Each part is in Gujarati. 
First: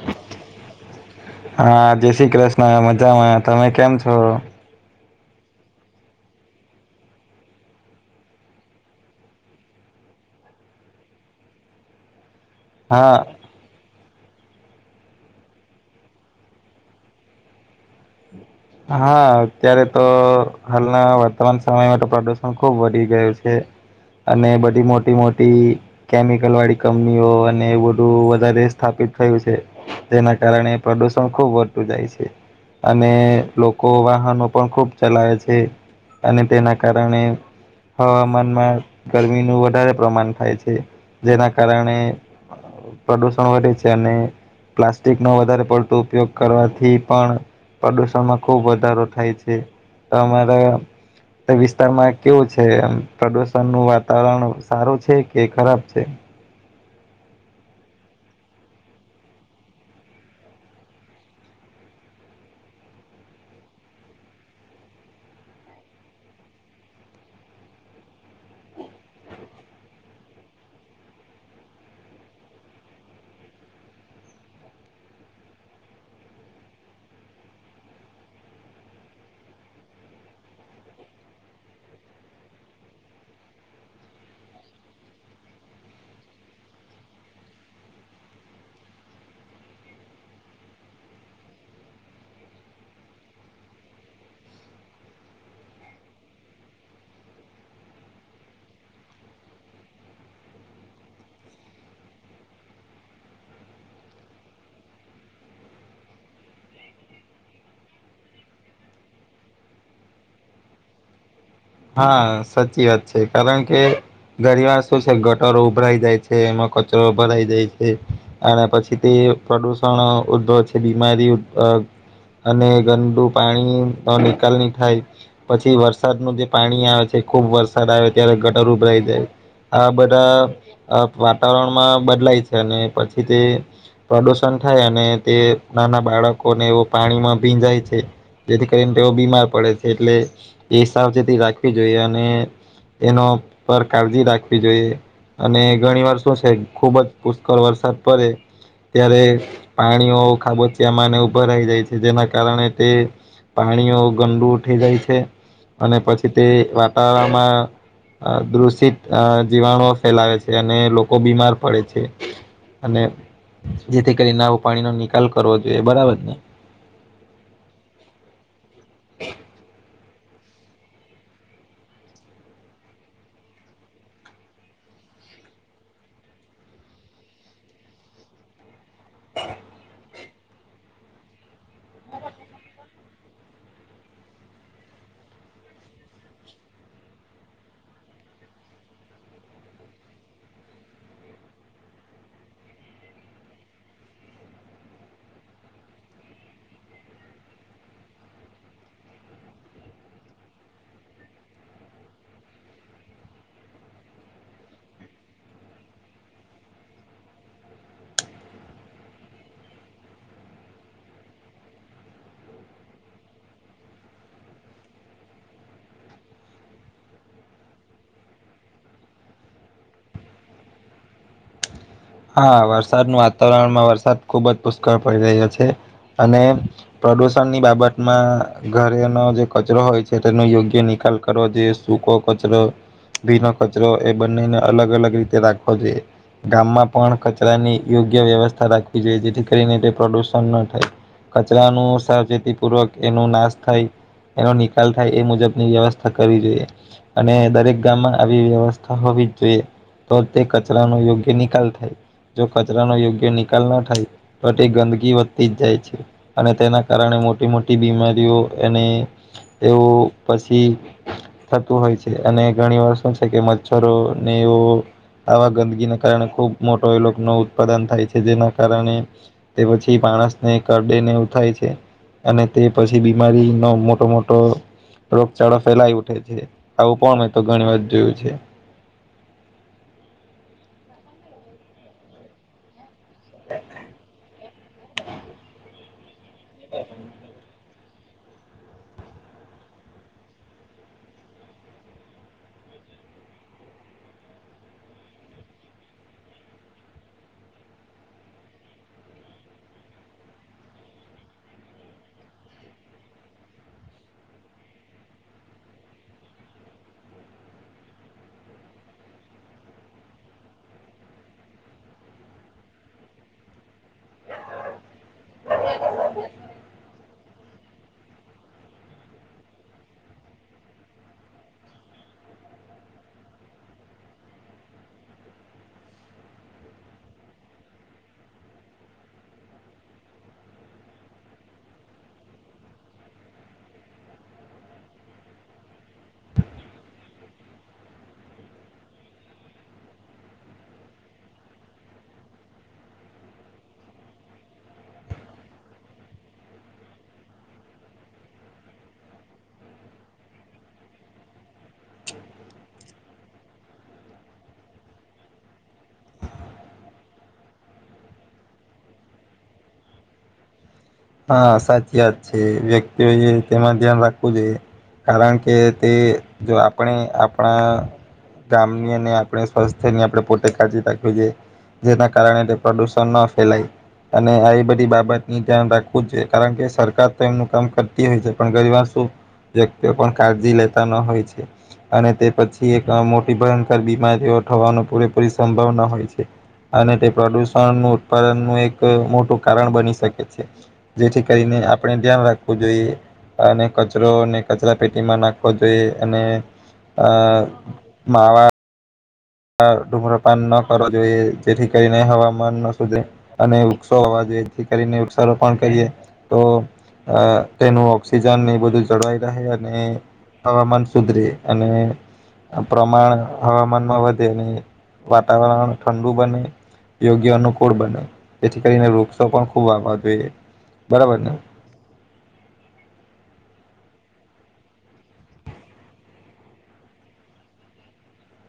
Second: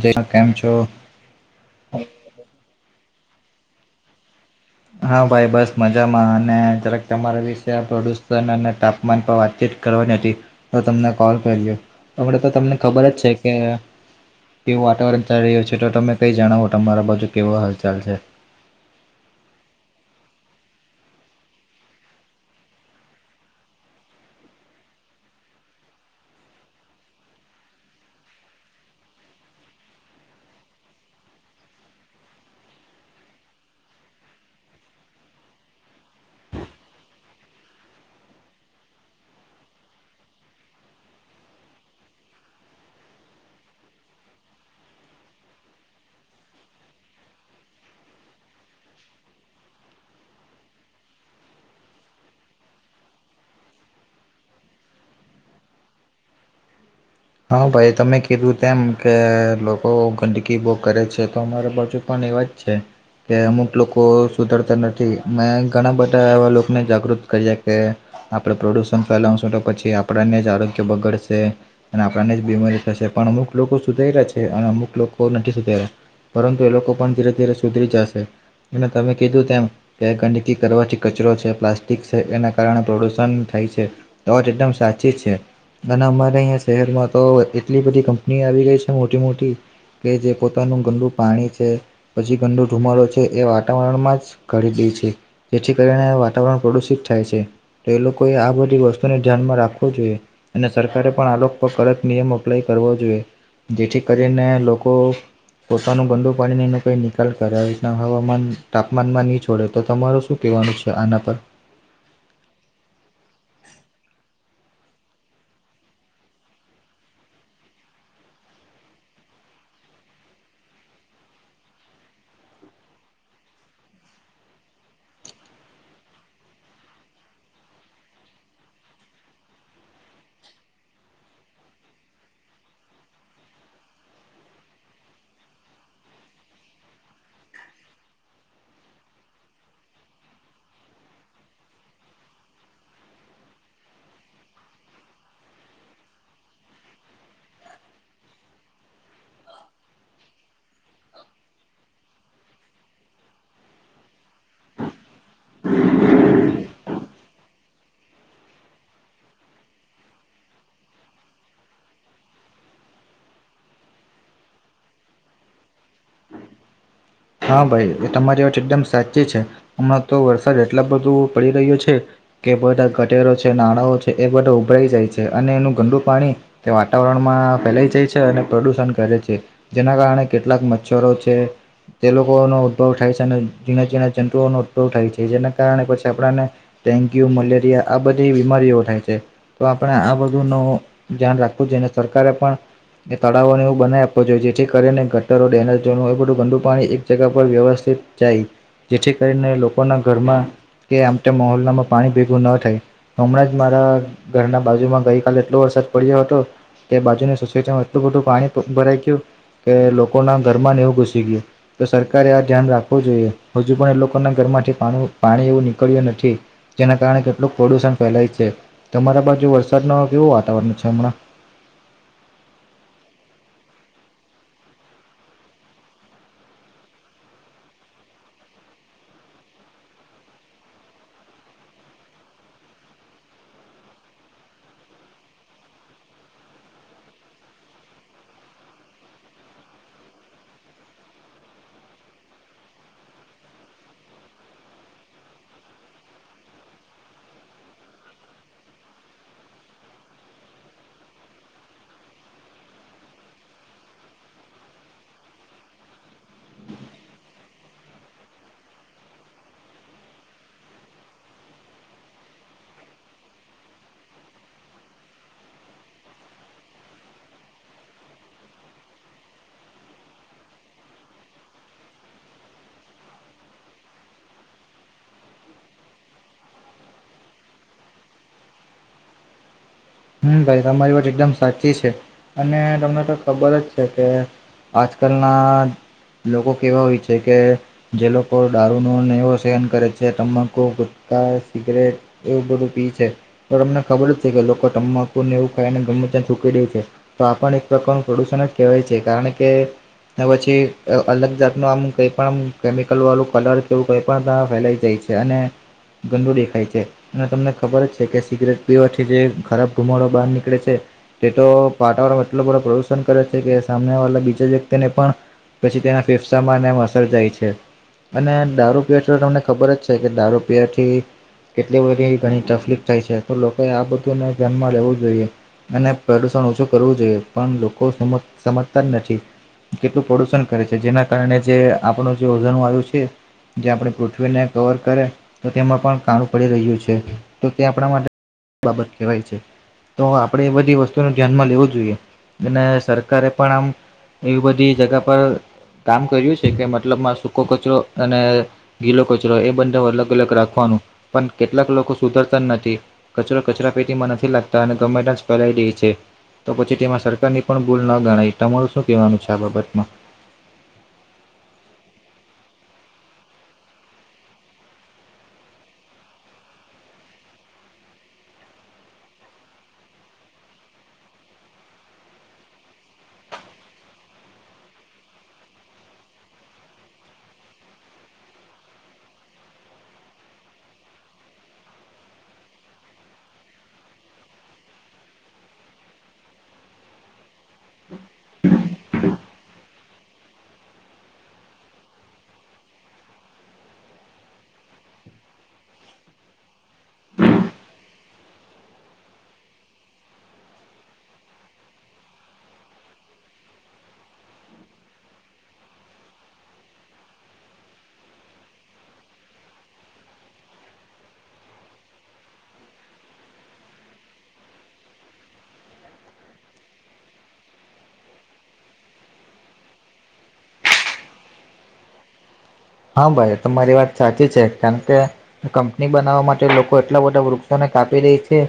જય કેમ છો? હા! જય શ્રી કૃષ્ણ. મજામાં. તમે કેમ છો? હા ભાઈ બસ મજામાં. અને જક તમારા વિશે પ્રદુષણ અને તાપમાન પર વાતચીત કર. તમ કોલ તમને ખબર હા જ છે કે. કેવું વાતાવરણ ચાલી રહ્યું છે. તો તમે કઈ જણાવો, તમારા બાજુ કેવો હાલચાલ છે? હા! અત્યારે તો હાલના વર્તમાન સમયમાં તો પ્રદુષણ ખુબ વધી ગયું છે. અને બધી મોટી મોટી કેમિકલ વાળી કંપનીઓ અને બધું વધારે સ્થાપિત. થયું છે. જેના કારણે પ્રદુષણ ખુબ વધતું જાય છે. અને લોકો વાહનો પણ ખૂબ ચલાવે છે. અને તેના કારણે. હવામાનમાં ગરમીનું વધારે પ્રમાણ થાય છે. જેના કારણે, પ્રોડ્યુસણ વદુ છે. અનેને પ્લાસ્ટિક નો વધારે પડતો ઉપયોગ કરવાથી પણ પ્રદુષણમાં. ખુબ વધારો થાય છે. તમારા તે વિસ્તારમાં કેવું છે. એમ પ્રદુષણ નું વાતાવરણ સારું છે, કે ખરાબ છે? હા ભાઈ તમે કીધું તેમ કે લોકો ગંદકી બહુ કરે છે. તો અમારા બાજુ પણ. એવા જ છે. કે અમુક લોકો સુધરતા નથી મેં ઘણા બધા એવા લોકોને જાગૃત કર્યા કે આપડે પ્રદુષણ ફેલાવશું તો પછી આપણને જ આરોગ્ય બગડશે અને આપણાને જ બીમારી થશે પણ અમુક લોકો સુધર્યા રહ્યા છે અને અમુક લોકો નથી સુધર્યા પરંતુ એ લોકો પણ ધીરે ધીરે સુધરી જાશે અને તમે કીધું તેમ કે ગંદકી કરવાથી કચરો છે પ્લાસ્ટિક છે એના કારણે પ્રદુષણ થાય છે તો જ એકદમ સાચી છે અને અમારે અહીંયા શહેરમાં તો એટલી બધી કંપની આવી ગઈ છે મોટી મોટી કે જે પોતાનું ગંદુ પાણી છે પછી ગંદુ ધુમાડો છે એ વાતાવરણ માં જ ઘડી દ છે જેથી કરીને વાતાવરણ પ્રદુષિત થાય છે તો એ લોકોએ આ બધી વસ્તુને ધ્યાનમાં રાખવો અને સરકારે પણ આ લોક કડક નિયમ અપ્લાય કરો જોઈએ જેથી કરીને લોકો પોતાનું ગંદુ પાણી ન કઈ નિકાલ કરે હવામાન તાપમાનમાં નહીં છોડે તો તમાર શું કે વાનું છે આના પર હા સાચી વાત છે કારણ કે ગરી વાર શું છે ગટરો ઉભરાઈ જાય છે એમાં કચરો ઉભરાઈ જાય છે અને પછી તે પ્રદૂષણ ઉદ્ભવ છે બીમારી અ અને ગંદુ પાણી નિકાલ ની થાય પછી વરસાદનું જે પાણી આવે છે ખુબ વરસાદ આવે ત્યારે ગટર ઉભરાઈ જાય આ બધા વાતાવરણમાં બદલાય છે અને પછી તે પ્રદુષણ થાય અને તે નાના બાળકોને એવો પાણીમાં ભીંજાય છે જેથી કરીને તેઓ બીમાર પડે છે એટલે એ સાવચેતી રાખવી જોઈએ અને એનો પર કાળજી રાખવી જોઈએ અને ઘણી વાર શું છે ખુબ જ પુષ્કળ વરસાદ પડે ત્યારે પાણીઓ ખાબોચિયામાં અને ઉભા રહી જાય છે જેના કારણે તે પાણીઓ ગંડુ ઉઠી જાય છે અને પછી તે વાતાવરણમાં અ દૂષિત અ જીવાણુઓ ફેલાવે છે અને લોકો બીમાર પડે છે અને જેથી કરી નાવું પાણીનો નિકાલ કરવો જોઈએ બરાબર ને હા ભાઈ એ તમારી વાત એકદમ સાચી છે હમણા તો વરસાદ એટલા બધું પડી રહ્યો છે કે બધા ગટેરો છે નાણાંઓ છે એ બધા ઉભરાઈ જાય છે અને એનું ગંદુ પાણી તે વાતાવરણમાં ફેલાઈ જાય છે અને પ્રદુષણ કરે છે જેના કારણે કેટલાક મચ્છરો છે તે લોકોનો ઉદભવ થાય છે અને જીણા જીણા જંતુઓનો ઉદભવ થાય છે જેના કારણે પછી આપણાને ડેન્ગ્યુ મલેરિયા આ બધી બીમારીઓ થાય છે તો આપણે આ બધું નો ધ્યાન રાખું જે સરકારે પણ એ તળાવોને એવું બનાવી આપવું જોઈએ જેથી કરીને ગટરો ડેનેજ બધું ગંદુ પાણી એક જગ પર વ્યવસ્થિત જાય જેથી કરીને લોકોના ઘરમાં કે આમ તો મોહોલ્લામાં પાણી ભેગું ન થાય હમણાં જ મારા ઘરના બાજુમાં ગઈકાલે એટલો વરસાદ પડ્યો હતો તે બાજુની સોસાયટીમાં એટલું બધું પાણી ભ ભરાઈ ગયું કે લોકો ના ઘરમાં એવું ઘુસી ગયું તો સરકારે આ ધ્યાન રાખવું જોઈએ હજુ પણ એ લોકોના ઘરમાંથી પાણ પાણી એવું નીકળ્યું નથી જેના કારણે કેટલુંક પ્રદુષણ ફેલાય છે તમારા બાજુ વરસાદનું કેવું વાતાવરણ છે હમણાં [inaudible] હા વરસાદનું વાતાવરણમાં વરસાદ ખુબ જ પુષ્કળ પડી રહ્યો છે અને પ પ્રદુષણ ની બાબતમાં ઘરેનો જે કચરો હોય છે તેનો યોગ્ય નિકાલ કરવો જોઈએ શું કો ચરો ભીનો કચરો એ બંનેને અલગ અલગ રીતે રાખવો જોઈએ ગામમાં પણ કચરાની યોગ્ય વ્યવસ્થા રાખવી જોઈએ જેથી કરીને પ્રદુષણ ન થાય કચરાનો સાવચેતી પૂર્વક એનો નાશ થાય એનો નિકાલ થાય એ મુજબની વ્યવસ્થા કરવી જોઈએ અને દરેક ગામમાં આવી વ્યવસ્થા હોવી જોઈએ તો તે કચરાનો યોગ્ય નિકાલ થાય જો કચરાનો યોગ્ય નિકાલ ન થાય તો તે ગંદકી વધતી જ જાય છે અને તેના કારણે મોટી મોટી બીમારીઓ અને એવું પછી થતું હોય છે અને ઘણી વાર શું છે કે મચ્છરો ને એવું આવા ગંદકીને કારણે ખુબ મોટો એલોકો નો ઉત્પાદન થાય છે જેના કારણે તે પછી માણસને કરડેને એઉ થાય છે. અને તે પછી બીમારીનો મોટો મોટો રોગચાળો ફેલાય ઉઠે છે. આવું પણ મેં તો ઘણી વાર જોયું છે. [inaudible] હમ્મ, ભાઈ તમારી વાત એકદમ સાચી છે અને તમને તો ખબર જ છે કે આજકાલના લોકો કેવા હોય છે કે જે લોકો દારૂ નોને એવો સેહન કરે છે તમાંકુ ગુટકા, સિગરેટ એવું બધું પી છે તો તમને ખબર જ છે કે લોકો તમબા ને એવું ખાઈને ગમે તે થૂંકી દે છે તો આપ પણ એક પ્રકારનું પ્રદુષણ જ કહેવાય છે કારણ કે ને પછી અલગ જાત નુ આમ કઈ પણ આમ કેમિકલ વાળું કલર કેવું કઈ પણ તા ફેલાઈ જાય. અને ગંદુ દેખાય છે અને તમને ખબર છે કે સિગરેટ પીવાથી જે ખરાબ ઘુમાડો બહાર નીકળે છે તે તો પાટવારમાં એટલો બધો પ્રદુષણ કરે છે કે સામને વાલા બીજા વ્યક્તિ અને પણ પછી તેના ફેફસામાં અને અસર થાય છે. અને દારૂ પીવાથી તમને ખબર જ છે કે દારૂ પીવાથી કેટલી બધી ઘણી તકલીફ થાય છે તો લોકો આ બધું ધ્યાનમાં લેવું જોઈએ અને પ્રદુષણ ઓછું કરવું જોઈએ પણ લોકો સમજતા જ નથી. કેટલું પ્રદુષણ કરે છે જેના કારણે જે આપણું જે ઉર્જા નુ વાયુ છે જે આપણે પૃથ્વીને કવર કરે તો તેમાં પણ કાણું પડી રહ્યું છે તો તે આપણા માટે આ બાબત કહેવાય છે. તો આપણેે એ બધી વસ્તુનું ધ્યાનમાં લેવું જોઈએ અને સરકારે પણ આમ એવી બધી જગા પર કામ કર્યું છે કે મતલબમાં સૂકો કચરો અને ગીલો કચરો એ બને અલગ અલગ રાખવાન નો પણ કેટલાક લોકો સુધરતા નથી કચરો કચરા પેટીમાં નથી લાગતા અને ગમે ત્યાં જ ફલાઈ દે છે. તો પછી તેમાં સરકારની પણ ભૂલ ન ગણાય તમારું શું કહેવાનું છે આ બાબતમાં? હા સાચી વાત છે. વ્યક્તિઓ એ તેમાં ધ્યાન રાખવું જોઈએ. કારણ કે તે જો આપણે આપણા ગામની અને આપણે સ્વાસ્થ્યની આપણે પોતે કાળજી રાખવી જોઈએ. જેના કારણે તે પ્રદુષણ ન ફેલાય અને આ બધી બાબતની જવાબદારી એ છે. કારણ કે સરકાર તો એમનું કામ કરતી હોય છે પણ ઘણીવાર શું વ્યક્તિઓ પણ કાળજી લેતા ન હોય છે અને તે પછી એક મોટી અ ભયંકર બીમારીઓ થવાનો પૂરેપૂરી સંભાવના હોય છે. અને તે પ્રદુષણ નું ઉત્પાદન નું એક મોટું કારણ બની શકે છે. જેથી કરીને આપણે ધ્યાન રાખવું જોઈએ. અને કચરોને કચરા પેટીમાં નાખવો જોઈએ અને આ માવા ધૂમ્રપાન ન કરવા જોઈએ. જેથી કરીને હવામાન નો શોધે અને વૃક્ષો હોવા જો જેથી કરીને વુક્ષારોપણ કરીએ તો અ તેનું ઓક્સિજન એ બધું જળવાઈ રહે અને હવામાન સુધરે અને પ્રમાણ હવામાનમાં વ તેને વાતાવરણ ઠંડુ બને. યોગ્ય અનુકૂળ બને જેથી કરીને વૃક્ષો પણ ખૂબ વાવા જોઈએ. બરાબર ને? [inaudible] હા ભાઈ તમારી વાત સાચી છે. કારણ કે કંપની બનાવવા માટે લોકો એટલા બધા વૃક્ષોને કાપી રહી છે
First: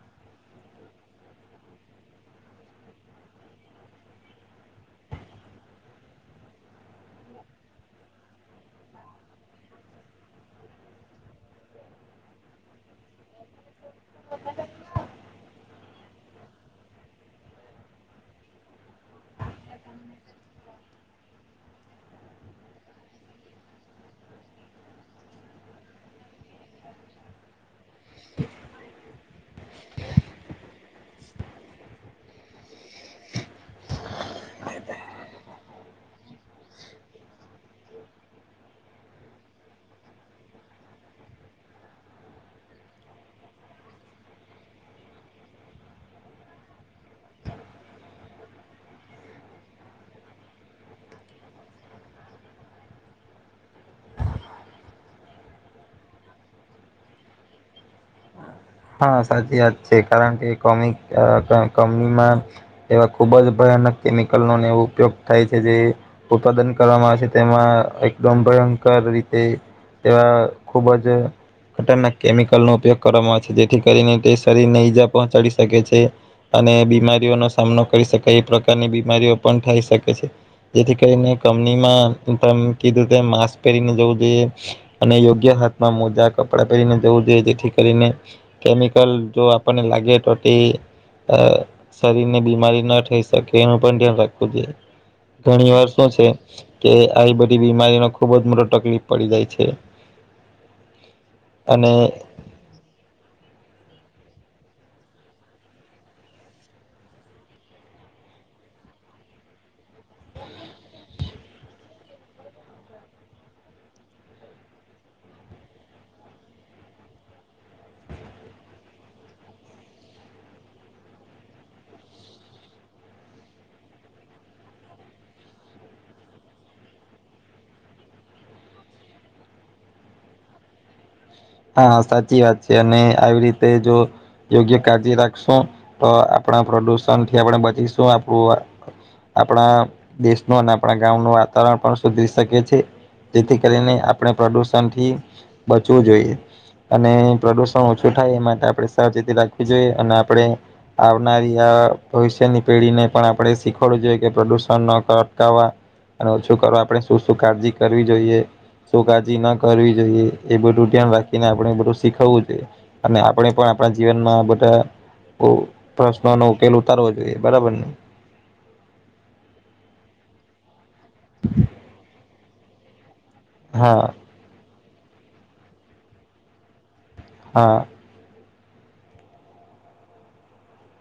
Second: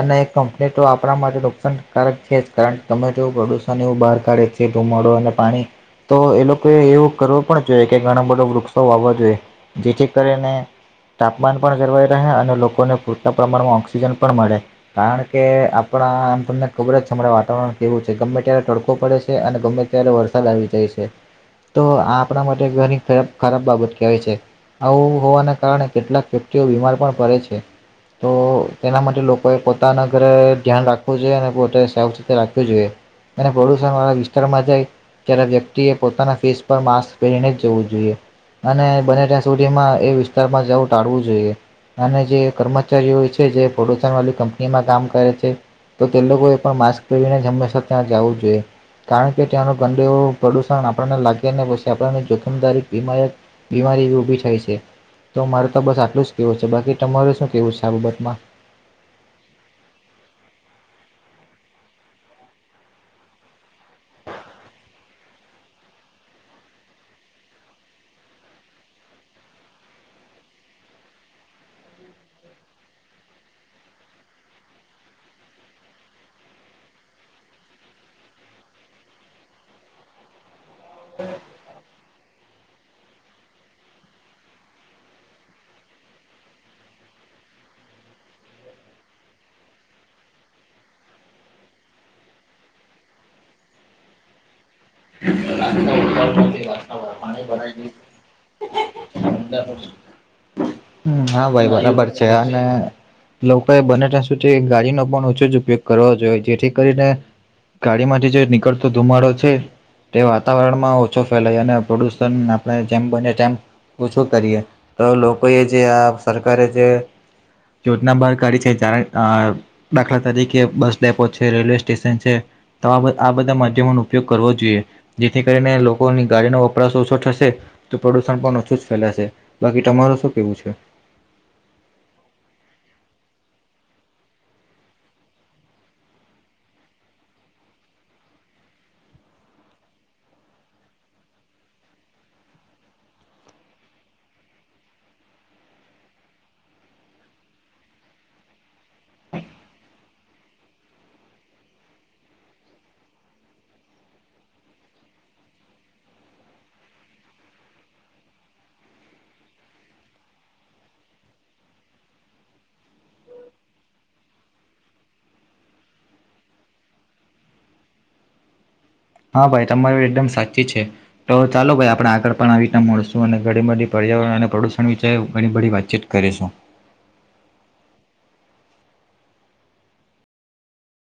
અને એક કંપની તો આપણા માટે નુકસાનકારક છે જ કારણ કે તમે તેઓ પ્રદૂષણ એવું બહાર કાઢે છે ધુમાડો અને પાણી. તો એ લોકો એવું કરવો પણ જોઈએ કે ઘણા બધો વૃક્ષ વાવા જોઈએ. જેથી કરીને તાપમાન પણ ગર્વાઈ રહે અને લોકોને પૂરતા પ્રમાણમાં ઓક્સિજન પણ મળે. કારણ કે આપ આપણા આમ તમને ખબર જ છે અમાણે વાતાવરણ કેવું છે ગમે ત્યારે તડકો પડે છે અને ગમે ત્યારે વરસાદ આવી જાય છે તો આ આપણા માટે ઘણી ખરાબ ખરાબ બાબત કહેવાય છે આવું હોવાને કારણે કેટલાક વ્યક્તિઓ બીમાર પણ પડે છે તો તેના માટે લો કોઈ પોતાના ઘરે ધ્યાન રાખવું જોઈએ અને પોતે સાવ ચેતી રાખવી જોઈએ અને પ્રદુષણ વાળા વિસ્તારમાં જાય ત્યારે વ્યક્તિએ પોતાના ફેસ પર માસ્ક પહેરીને જ જવું જોઈએ અને બને ત્યાં સુધીમાં એ વિસ્તારમાં જવું ટાળવું જોઈએ અને જે કર્મચારીઓ છે જે [unintelligible] વાળી કંપનીમાં કામ કરે છે તો તે લોકો એ પણ માસ્ક પહેરીને જ હંમેશા ત્યાં જવું જોઈએ કારણ કે ત્યાંનું ગંદુ પ્રદુષણ આપણને લાગશે ને પસી આપણને જોખમદારી હિમાયત બીમારી ઊભી થાય છે. તો મારે તો બસ આટલું જ કેવું છે બાકી તમારું શું કેવું છે આ બાબતમાં? હા સાચી વાત છે કારણ કે [unintelligible] કપનીમાં એવા ખુબ જ ભ [unintelligible] કેમિકલ નો એવો ઉપયોગ થાય છે જે ઉત્પાદન કરવામાં આવે છે તેમાં એકદમ ભય કર રીતે તેવા ખુબ જ ખતરનાક કેમિકલ નો ઉપયોગ કરવામાં આવે છે. જે જેથી કરીને તે શરીર ને ઈજા પહોંચાડી શકે છે અને બીમારીઓનો સામનો કરી શકાય એ પ્રકાર ની બીમારીઓ પણ થાય શકે છે. જેથી કરીને કમનીમાં તમે કીધું તેમ માસ્ક પહેરીને જવું જોઈએ અને યોગ્ય હાથમાં મોજા કપડાં પહેરીને જવું જોઈએ જેથી કરીને કેમિકલ જો આપને લાગે તો તે અ શરીર ની બીમારી ન થઈ શકે એનું પન ધ્યાન રાખવું જોઈએ. ઘણી વાર શું છે કે આવી બધી બીમારીનો ખુબ જ મોટો તકલીફ પડી જાય છે [inaudible] હા ભાઈ અને બરાબર છે અને લોકોએ બને ત્યાં સુધી ગાડીનો પણ ઓછો જ ઉપયોગ કરવો જોઈએ જેથી કરીને ગાડીમાંથી જે છે નીકળતો ધુમાડો છે તે વાતાવરણમાં ઓછો ફેલાય અને પ્રદુષણ આપણે જેમ બને તેમ ઓછું કરીએ તો લોકોએ જે આ સરકારે જે યોજના બાર કાડી છે [unintelligible] દાખલા તરીકે બસ ડેપો છે રેલવે સ્ટેશન છે તો આ બધા માધ્યમોનો ઉપયોગ કરવો જોઈએ જેથી કરીને લોકોની ગાડીનો વપરાશ ઓછો થશે તો પ્રદુષણ પણ ઓછું જ ફેલાશે બાકી તમારું શું કેવું છે હા સાચી વાત છે અને આવી રીતે જો યોગ્ય કાળજી રાખશું તો આપણા પ્રદુષણ થી આપણે બચીશું આપણુ આ આપણા દેશનું અને આપણા ગામનુ વાતાવરણ પણ સુધરી શકે છે જેથી કરીને આપણે પ્રદુષણ થી બચવું જોઈએ અને પ્રદુષણ ઓછું થાય એ માટે આપણે સાવચેતી રાખવી જોઈએ અને આપણે આવનારી આ ભવિષ્યની પેઢી ને પણ આપણે શિખવું જોઈએ કે પ્રદુષણ અટકાવવા અને ઓછું કરવા આપણે શું શું કાળજી કરવી જોઈએ શું કાળજી ન કરવી જોઈએ એ બધું ધ્યાન રા તેને આપણે બધું શીખવવું જોઈએ અને આપણે પણ આપણા જીવનમાં બધા ઓ પ્રશ્નનો ઉકેલ ઉતારવો જોઈએ બરાબર ને હા ભાઈ તમારી એકદમ સાચી છે તો ચાલો ભાઈ આપણે આગળ પણ આવી રીતના મળશું અને [unintelligible] હા પર્યાવરણ અને પ્રદુષણ [unintelligible] ઘણી બધી વાતચીત કરીશું હા